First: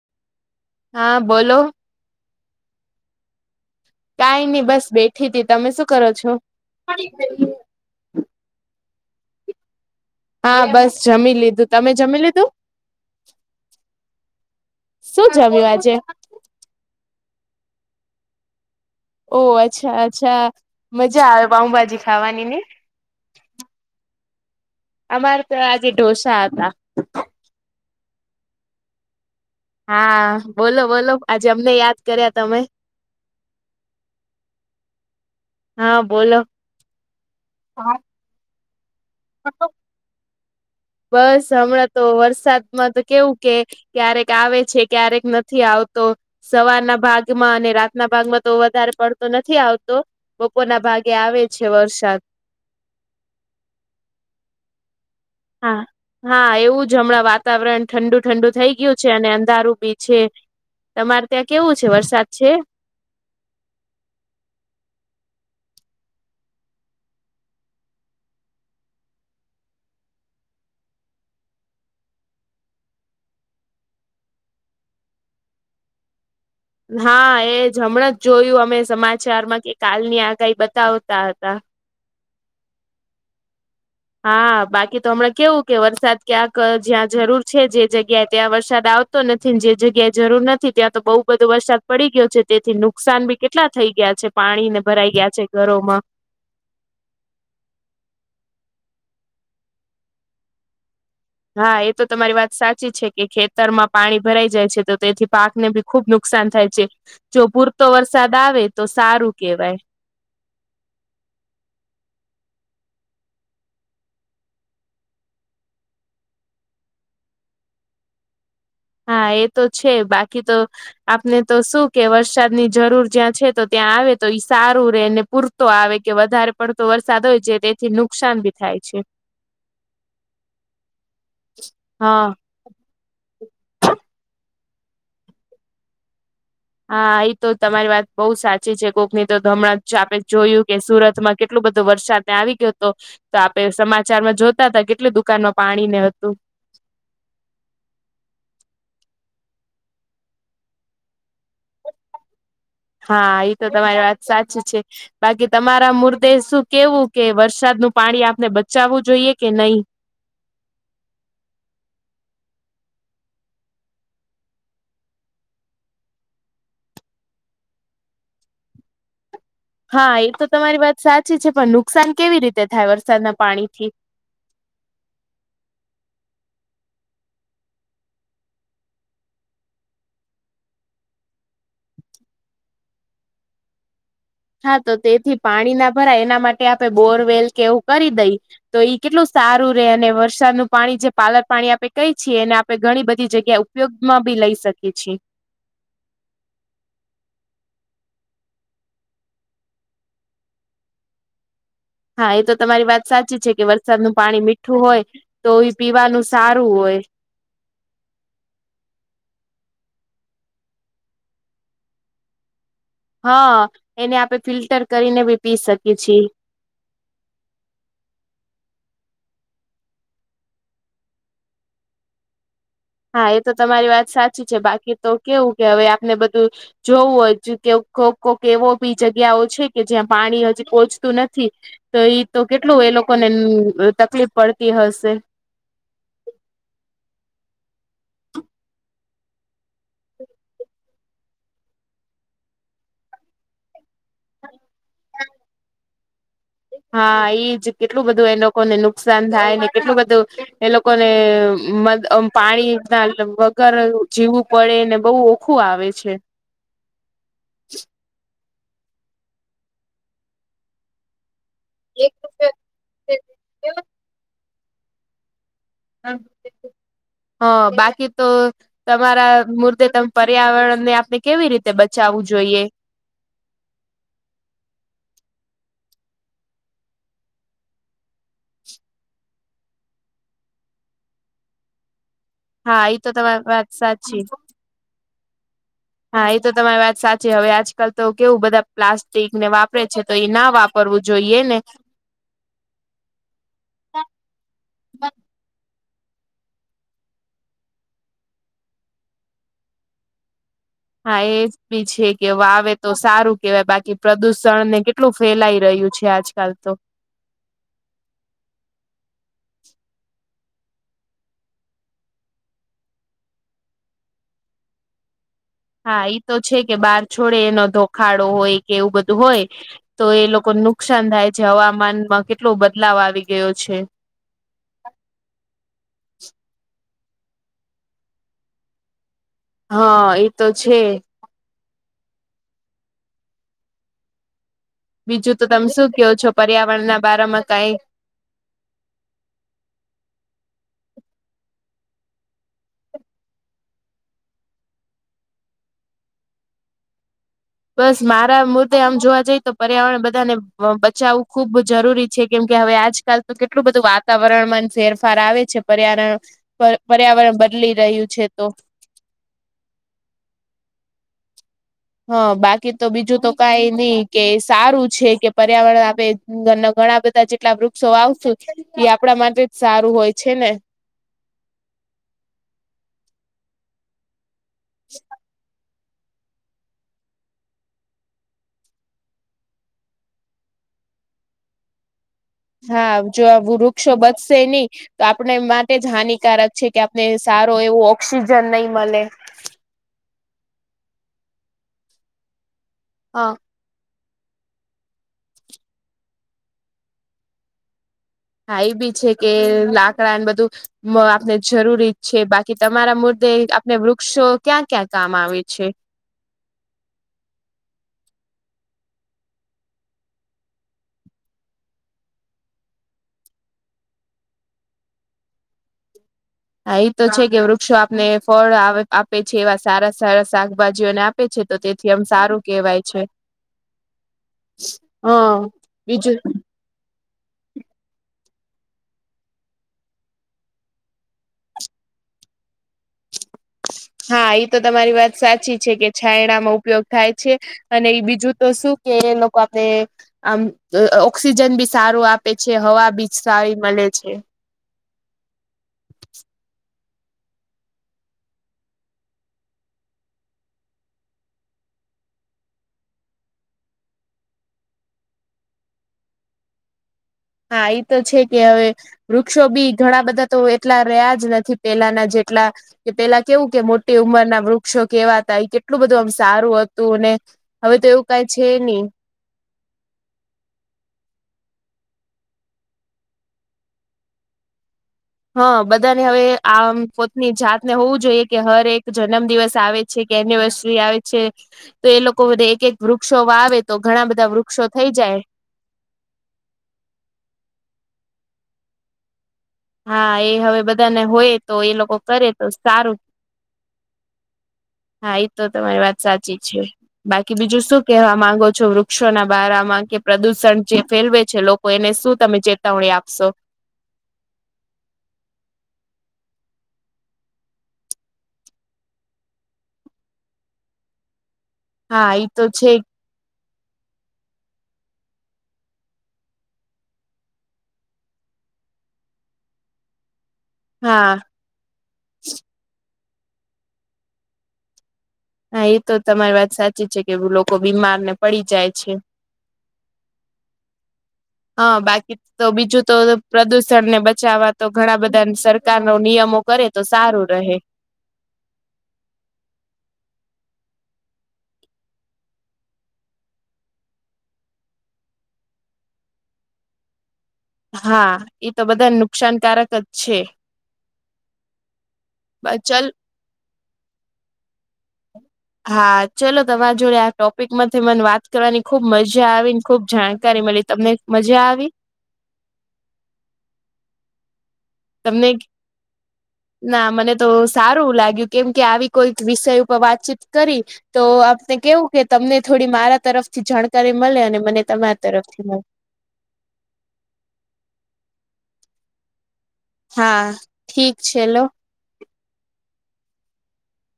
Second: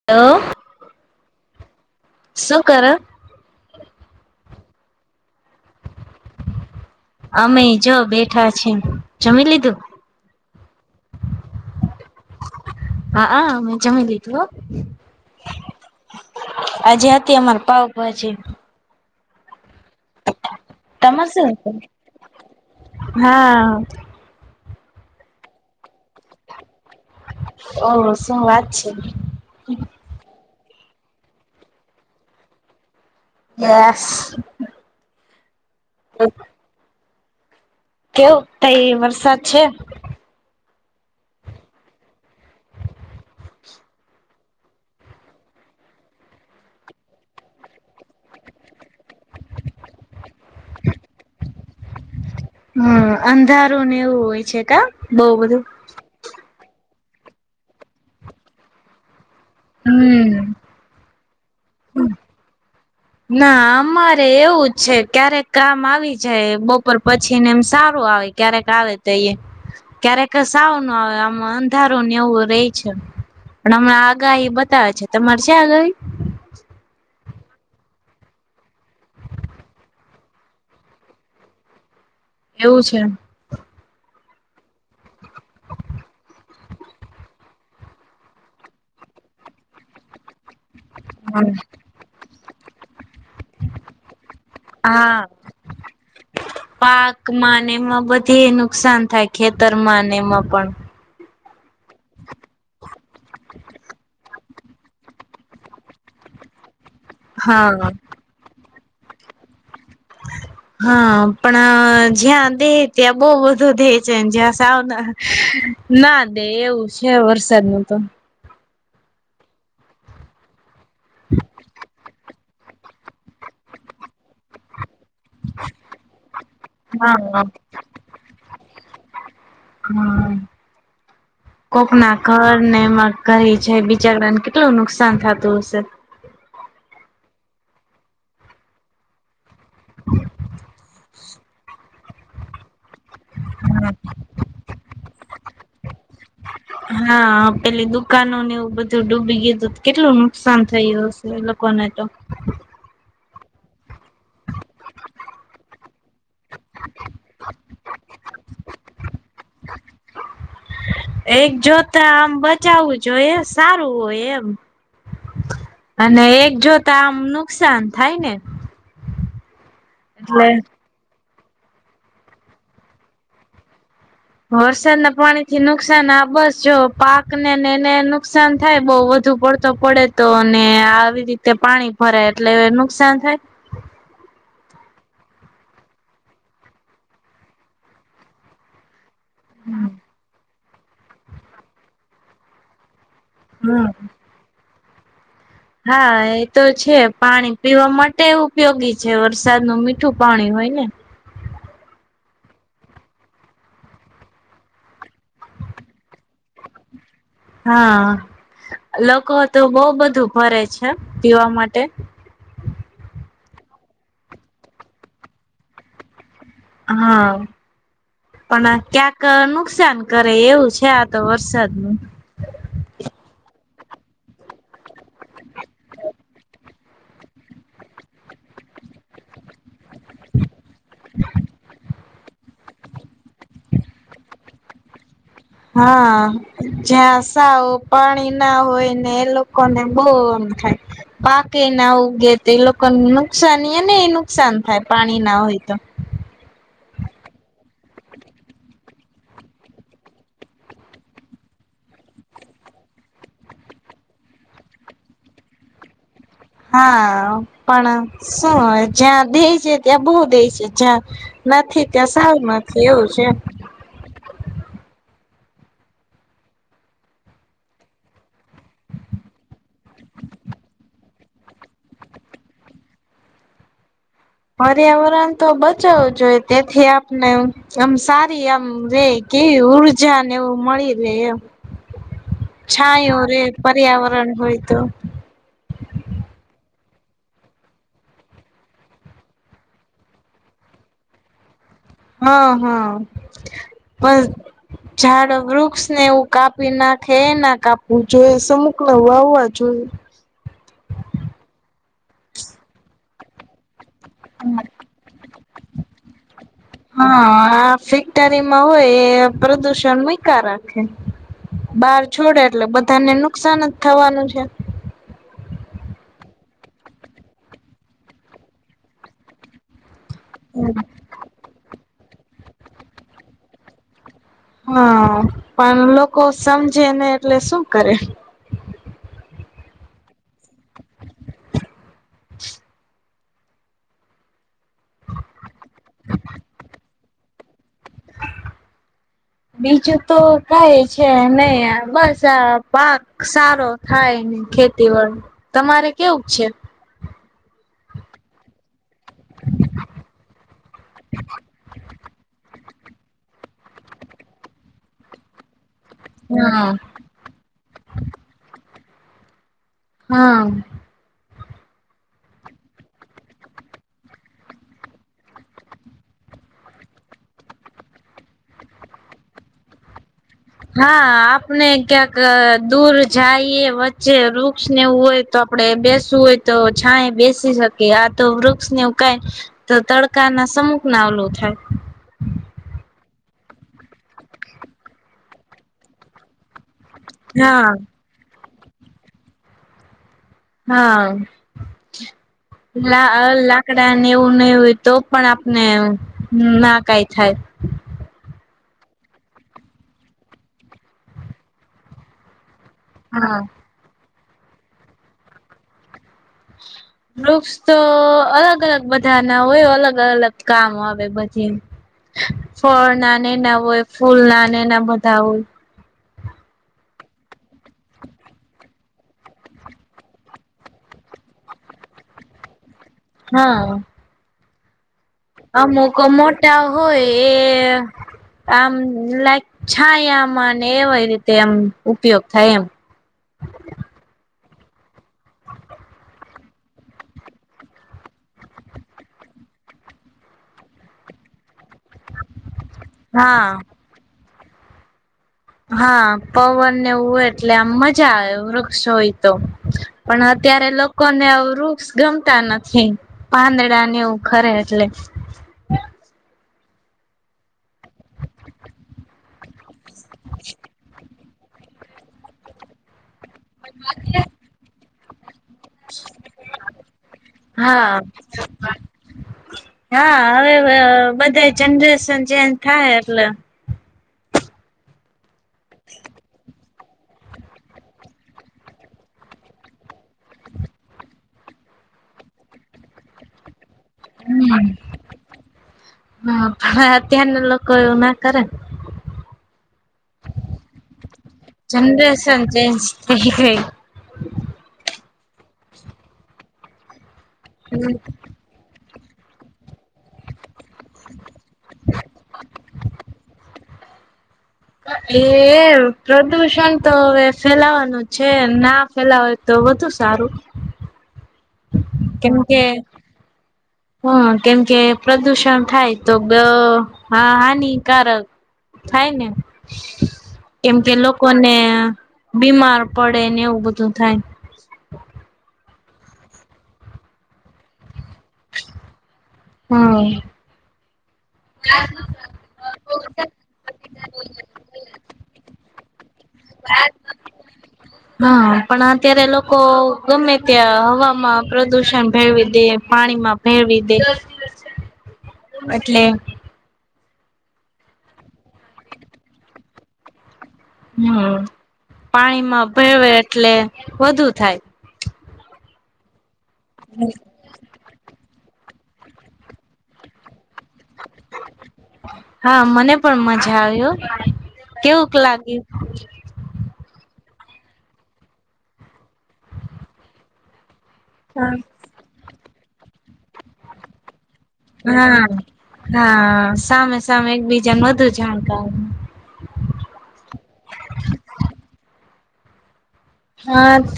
[unintelligible] હા, બોલો. શું કર? કઈ નહી બસ બેઠી હતી, તમે શું કરો છો? અમે જો બેઠા છીએ, જમી લીધું. હા બસ જમી લીધું, તમે જમી લીધું? હ હા, મે જમી લીધું હો. શું જમ્યું આજે આજે હતી, અમાર પાવભાજી. ઓહ, અચ્છા અચ્છા. મજા તમારે શુ આવે હતું પાઉભાજી ખાવાની ને હા. અમારે તો આજે ઢોસા હતા. ઓ શું વાત છે. હા બોલો બોલો આજે અમને યાદ કર્યા તમે. [unintelligible] હા, બોલો. કેવું તઈ વરસાદ છે? બસ હમણાં તો વરસાદમાં તો કેવું કે ક્યારેક આવે છે ક્યારેક નથી આવતો. સવારના ભાગમાં અને રાતના ભાગમાં તો વધારે પડતો નથી આવતો. બપોરના ભાગે આવે છે, વરસાદ હમ અંધારું ને એવું હોય છે, કા બઉ બધું હા હા એવું જ હમણાં વાતાવરણ ઠંડુ ઠંડુ થઈ ગયું છે અને અંધારું બી છે. હમ તમાર ત્યાં કેવું છે? વરસાદ છે. ના અમારે એવું જ છે ક્યારેક કામ આવી જાય બપોર પછી ને એમ સારું આવે. ક્યારેક આવે તો ક્યારેક સાવ ન આવે, આમ અંધારું ને એવું રે છે. પણ હમણાં આગાહી બતાવે છે, તમારે છે આગાહી? હા એજ હમણાં જ જોયું અમે સમાચારમાં કે કાલની આગાહી બતાવતા હતા. એવું છે. હા બાકી તો હમણાં કેવું કે વરસાદ ક્યાં જ્યાં જરૂર છે જે જગ્યાએ ત્યાં વરસાદ આવતો નથી જે જગ્યાએ જરૂર નથી ત્યાં તો બોવ બધો હમ. વરસાદ પડી ગયો છે, તેથી નુકસાન બી કેટલા થઈ ગયા છે પાણીને ભરાઈ ગયા છે ઘરોમાં પાકમા ને એમાં બધે નુકસાન થાય ખેતરમાંને એમાં પણ હા, એ તો તમારી વાત સાચી છે કે ખેતરમાં પાણી ભરાઈ જાય છે, તો તેથી પાક ને બી ખુબ નુકસાન થાય છે, જો પૂરતો હા. વરસાદ આવે, તો સારું કેહેવાય. હા પણ જ્યાં દે ત્યાં બોવ બધો દે છે ને, જ્યાં સાવના ના દે એવું છે, વરસાદ નું હા એ તો છે બાકી તો આપને તો શું કે વરસાદની જરૂર જ્યાં છે, તો ત્યાં આવે તો ઈ સારું રે ને પૂરતો આવે કે, વધારે પડતો વરસાદ હોય હા છે. જેથી નુકસાન બી થાય છે. હમ, કોકના હા ઘર એમાં કઈ [unintelligible] બિચારાને કેટલું નુકસાન થાતું હશે. હા એ તો તમારી વાત બોવ સાચી છે કોકની તો હમણાં જ આપણે જોયું કે સુરતમાં કેટલો બધો વરસાદને આવી ગયો હતો. તો આપે સમાચારમાં જોતા હતા કેટલી દુકાનમાં પાણી ને હતું. હા પેલી દુકાનો ને એવું બધું ડૂબી ગયું હતું કેટલું નુકસાન થયું. એ લોકો ને તો. હા, એ તો તમારી વાત સાચી છે. બાકી તમારા મુર્દે શું કેવું કે વરસાદનું પાણી આપને બચાવવું જોઈએ કે નહી. [unintelligible] એક જોતા આમ બચાવું જોઈ, સારું હોય એમ. અને એક જોતા આમ નુકસાન થાય ને. હા, એ તો એટલે તમારી વાત સાચી છે, પણ નુકસાન કેવી રીતે થાય વરસાદના પાણી થી? વરસાદ ના પાણી થી નુકસાન આ બસ જો પાક ને, ને એને નુકસાન થાય બઉ વધુ પડતું. પડે તો ને, આવી રીતે પાણી ભરાય એટલે નુકસાન થાય. હા, તો તેથી પાણી ના ભરાય, એના માટે આપે બોરવેલ કે એવું કરી દઈ. તો એ કેટલું સારું રે, હમ અને વરસાદનું પાણી જે પાલર પાણી આપણે કઈ છીએ, અનેને આપણે ઘણી બધી જગ્યા. ત્યા ઉપયોગ માં ભી લઈ શકે છીએ. હા, એ તો છે, પાણી પીવા માટે ઉપયોગી છે, વરસાદ ન મીઠું પાણી હોય ને. હા, એ તો તમારી વાત સાચી છે કે, વરસાદનું પાણી મીઠું હોય તો એ પીવાનું સારું હોય. હા, લોકો તો બહ બધું ભરે છે, પીવા માટે. હા, એને આપણે બી પી શકીએ છીએ. હા. પણ ક્યાંક નુકસાન કરે એવું છે, આ તો વરસાદ નું હા, એ તો તમારી વાત સાચી છે, બાકી તો કેવું કે, હવે આપને બધું. જોવું કે કોઈ કોઈક એવો જગ્યાઓ છે. કે પાણી પોહોચતું નથી. તો એઈ તો કેટલું એ લોકોને તકલીફ પડતી હશે. હા, જ્યાં સાવ પાણી ના હોય ને એ લોકો. કોને બહુ એમ થાય. પાકે એ ના ઉગે તો, એ લોકોને નુકસાનનીય એ નુકસાન થાય પાણી ના તો. હા, એઈજ કેટલું બધું એ લોકોને નુકસાન થાય ને, કેટલું બધું એ લોકો લોકોને પાણી ના વગર જીવવું પડે ને, બહુ ઓખું આવે છે. હા, પણ શું જ્યાં દે છે, ત્યાં બહુ દે છે જ્યાં નથી કે, સારું નથી એવું છે. હા, બાકી તો તમારા મુર્તે ત પર્યાવરણને, આપણે કેવી રીતે બચાવવું જોઈએ? પર્યાવરણ તો બચાવું જોઈ તેથી આપને આમ સારી આમ રે કેવી ઉર્જા ને એવું મળી રે એમ. હા એ તો છાયોરે તમારી વાત સાચી પર્યાવરણ હોયતું. હા, એ તમારી વાત સાચી, હવે આજકાલ તો બધા પ્લાસ્ટિકને વાપરે છે, તો એ ના વાપરે. કરવું જોઈએ ને. હા, હા, પણ ઝાડ-વૃક્ષ ને એવું કાપી નાખે, એ ના કાપવું જોઈએ, સમુકલા વાવવા જોઈએ. હા, એજ બી છે કે, વાવે તો સારું કેહેવાય બાકી પ્રદુષણને કે કેટલું ફેલાઈ રહ્યું છે, આજકાલ તો. હા, આ ફેક્ટરીમાં હોય એ, પ્રદુષણ મૂકા રાખે. બહાર છોડે, એટલે બધાને નુકસાન જ થવાનું છે. હા, એ તો છે કે, બહાર છોડે, એનો ધોખાડો હોય કે, એવું બધું હોય. તો એ લોકોને નુકસાન થાય છે, હવામાનમાં કેટલો બદલાવ આવી ગયો છે. હા, પણ લોકો સમજે નહી એટલે શું કરે? હ એ તો છે. બીજું તો તમે શું ક્યો છો પર્યાવરણના બારામાં કઈ? [inaudible] બીજું તો કઈ છે નહી બસ આ પાક સારો થાયને ખેતીવાડ તમારે કેવું છે? બસ મારા મતેે આમ જોવા જઈએ તો પર્યાવરણ બધાને બચાવવું ખુબ જરૂરી છે કેમ કે હવે આજ કાલ તો કેટલું બધું વાતાવરણમાં ફેરફાર આવે છે પર્યાવરણ પર હા પર્યાવરણ બદલી રહ્યું છે તો હા. હ બાકી તો બીજું તો કઈ નહી કે સારું છે કે પર્યાવરણ આપે ઘરના ઘણા બધા જેટલા વૃક્ષો વાવશુ એ આપડા માટે જ સારું હોય છે ને. હા આપને ક્યાંક દૂર જાઈએ વચ્ચે વૃ ક્ષ ને એવું હોય તો આપડે બેસવું હોય તો છાએ બેસી શકીએ આ તો વૃક્ષ ને એવું કઈ તો તડકા ના સમુખના ઓલું થાય. હા જો આ વૃક્ષો બચશે નહી તો આપણે માટે જ હાનિકારક છે કે આપને સારો હા એવો ઓક્સિજન નહી મલે હા લા હ લા કડા ને એવું નહી હોય તો પણ આપને ના કાઈ થાય. હા એ બી છે કે લાકડાને બધું આપને જરૂરી છે બા કી તમારા મુદ્દે હા આપને વૃક્ષો ક્યાં ક્યાં કામ આવે છે? [inaudible] વૃક્ષ તો અલગ અલગ બધા ના હોય અલગ અલગ કામ આવે બધે ફળના એના હોય ફૂલના એના બધા હોય. હા એ તો છે કે વૃક્ષો આપને ફળ આપે છે એવા સારા સારા શાકભાજીઓને આ પે છે તો તેથી આમ સારું કેવાય છે. હા. હા અમુક બીજું મોટા હોય એ આમ લાઈક છાયામાં ને એવા રીતે એમ ઉપયોગ થાય એમ. હા એતો તમારી વાત સાચી છે કે છાયડામાં ઉપયોગ થાય છે. અને બીજું તો શું કે લોકો આપડે આમ ઓક્સિજન બી સારું આપે છે હવા બી હા સારી મલે છે. હા પવનને એવું હોય એટલે આમ મજા આવે વૃક્ષ હોય તો. પણ અત્યારે લોકોને વૃક્ષ ગમતા નથી. પાંદડાને એવું ખરે એટલે. હા એ તો છે કે હવે. વૃક્ષો બી ઘણા બધા તો એટલા રહ્યા જ નથી પેલાના જેટલા કે પેલા કેવું કે મોટી ઉંમરના વૃક્ષો કેવાતા કેટ આટલું બધું આમ સારું હતું ને હવે તો હા એવું કઈ છે નહી. હા હવે બધા જનરેશન ચેન્જ થાય એટલે. હા બધાને હવે આમ પોતની જાતને હોવું જોઈએ કે હર એક જન્મ દિવસ આવે છે કે એનિવર્સરી આવે છે તો એ લોકો બધે એક એક વૃક્ષો વાવે તો ઘણા બધા વૃક્ષો થઈ જાય. હા પણ અત્યારના લોકો એવું ના કરે. હા એ હવે બધાને હોય તો એ લોકો કરે જનરેશન તો ચેન્જ સારું. થઈ ગઈ હા એ તો તમારી વાત સાચી છે. બાકી બીજું શું હમ કેહવા માંગો છો? વૃક્ષો ના બારામાં કે પ્રદુષણ જે ફેલવે છે. લોકો એને શું તમે ચેતવણી આપશો? એ-એ પ્રદુષણ તો અવે ફેલાવાનું છે, ના ફેલાવાય તો વધુ સારું. હા ઈ તો છે. હ કેમકે પ્રદુષણ થાય તો બ હા-હાનિકારક થાય ને કેમ કે હા લોકોને બીમાર પડે ને એવું બધું થાય. હા એ તો તમારી વાત સાચી છે કે, લોકો બીમારને પડી જાય છે. હ. અં બાકી તો બીજું તો પ્રદુષણ ને બચાવવા તો ઘણા બધાન સરકાર નો નિયમો કરે તો સારું રહે. હાં પણ અત્યારે લોકો ગમે ત્યાં હવામાં પ્રદુષણ ભેળવી દે. પાણીમાં ભેળવી દે એટલે હા એ તો બધાન નુકસાનકારક જ છે. હમ્મ, પાણીમાં ચલો ભેળવે એટલે વધુ થાય. હા ચલો, તમાર જોડે આ ટોપ પિક માંથી મને વાત કરવાની ખુબ મજા આવીન, ખુબ જાણકારી મલી. તમને મજા આવી? હા, મને પણ મજા આવી હો. તમને [inaudible] ના. મને તો સારું લાગ્યું કેમ કે, આવી કોઈક વિષય ઉપર વાતચીત કરી તો આપને કેવું કે તમને થોડી મારા તરફથી જાણકારી મલે અને મને તમારા હા, તરફથી મળે હા. સામે સામે એકબીજાને વધુ જાણકાર હા, ઠીક છે લો. હા ત.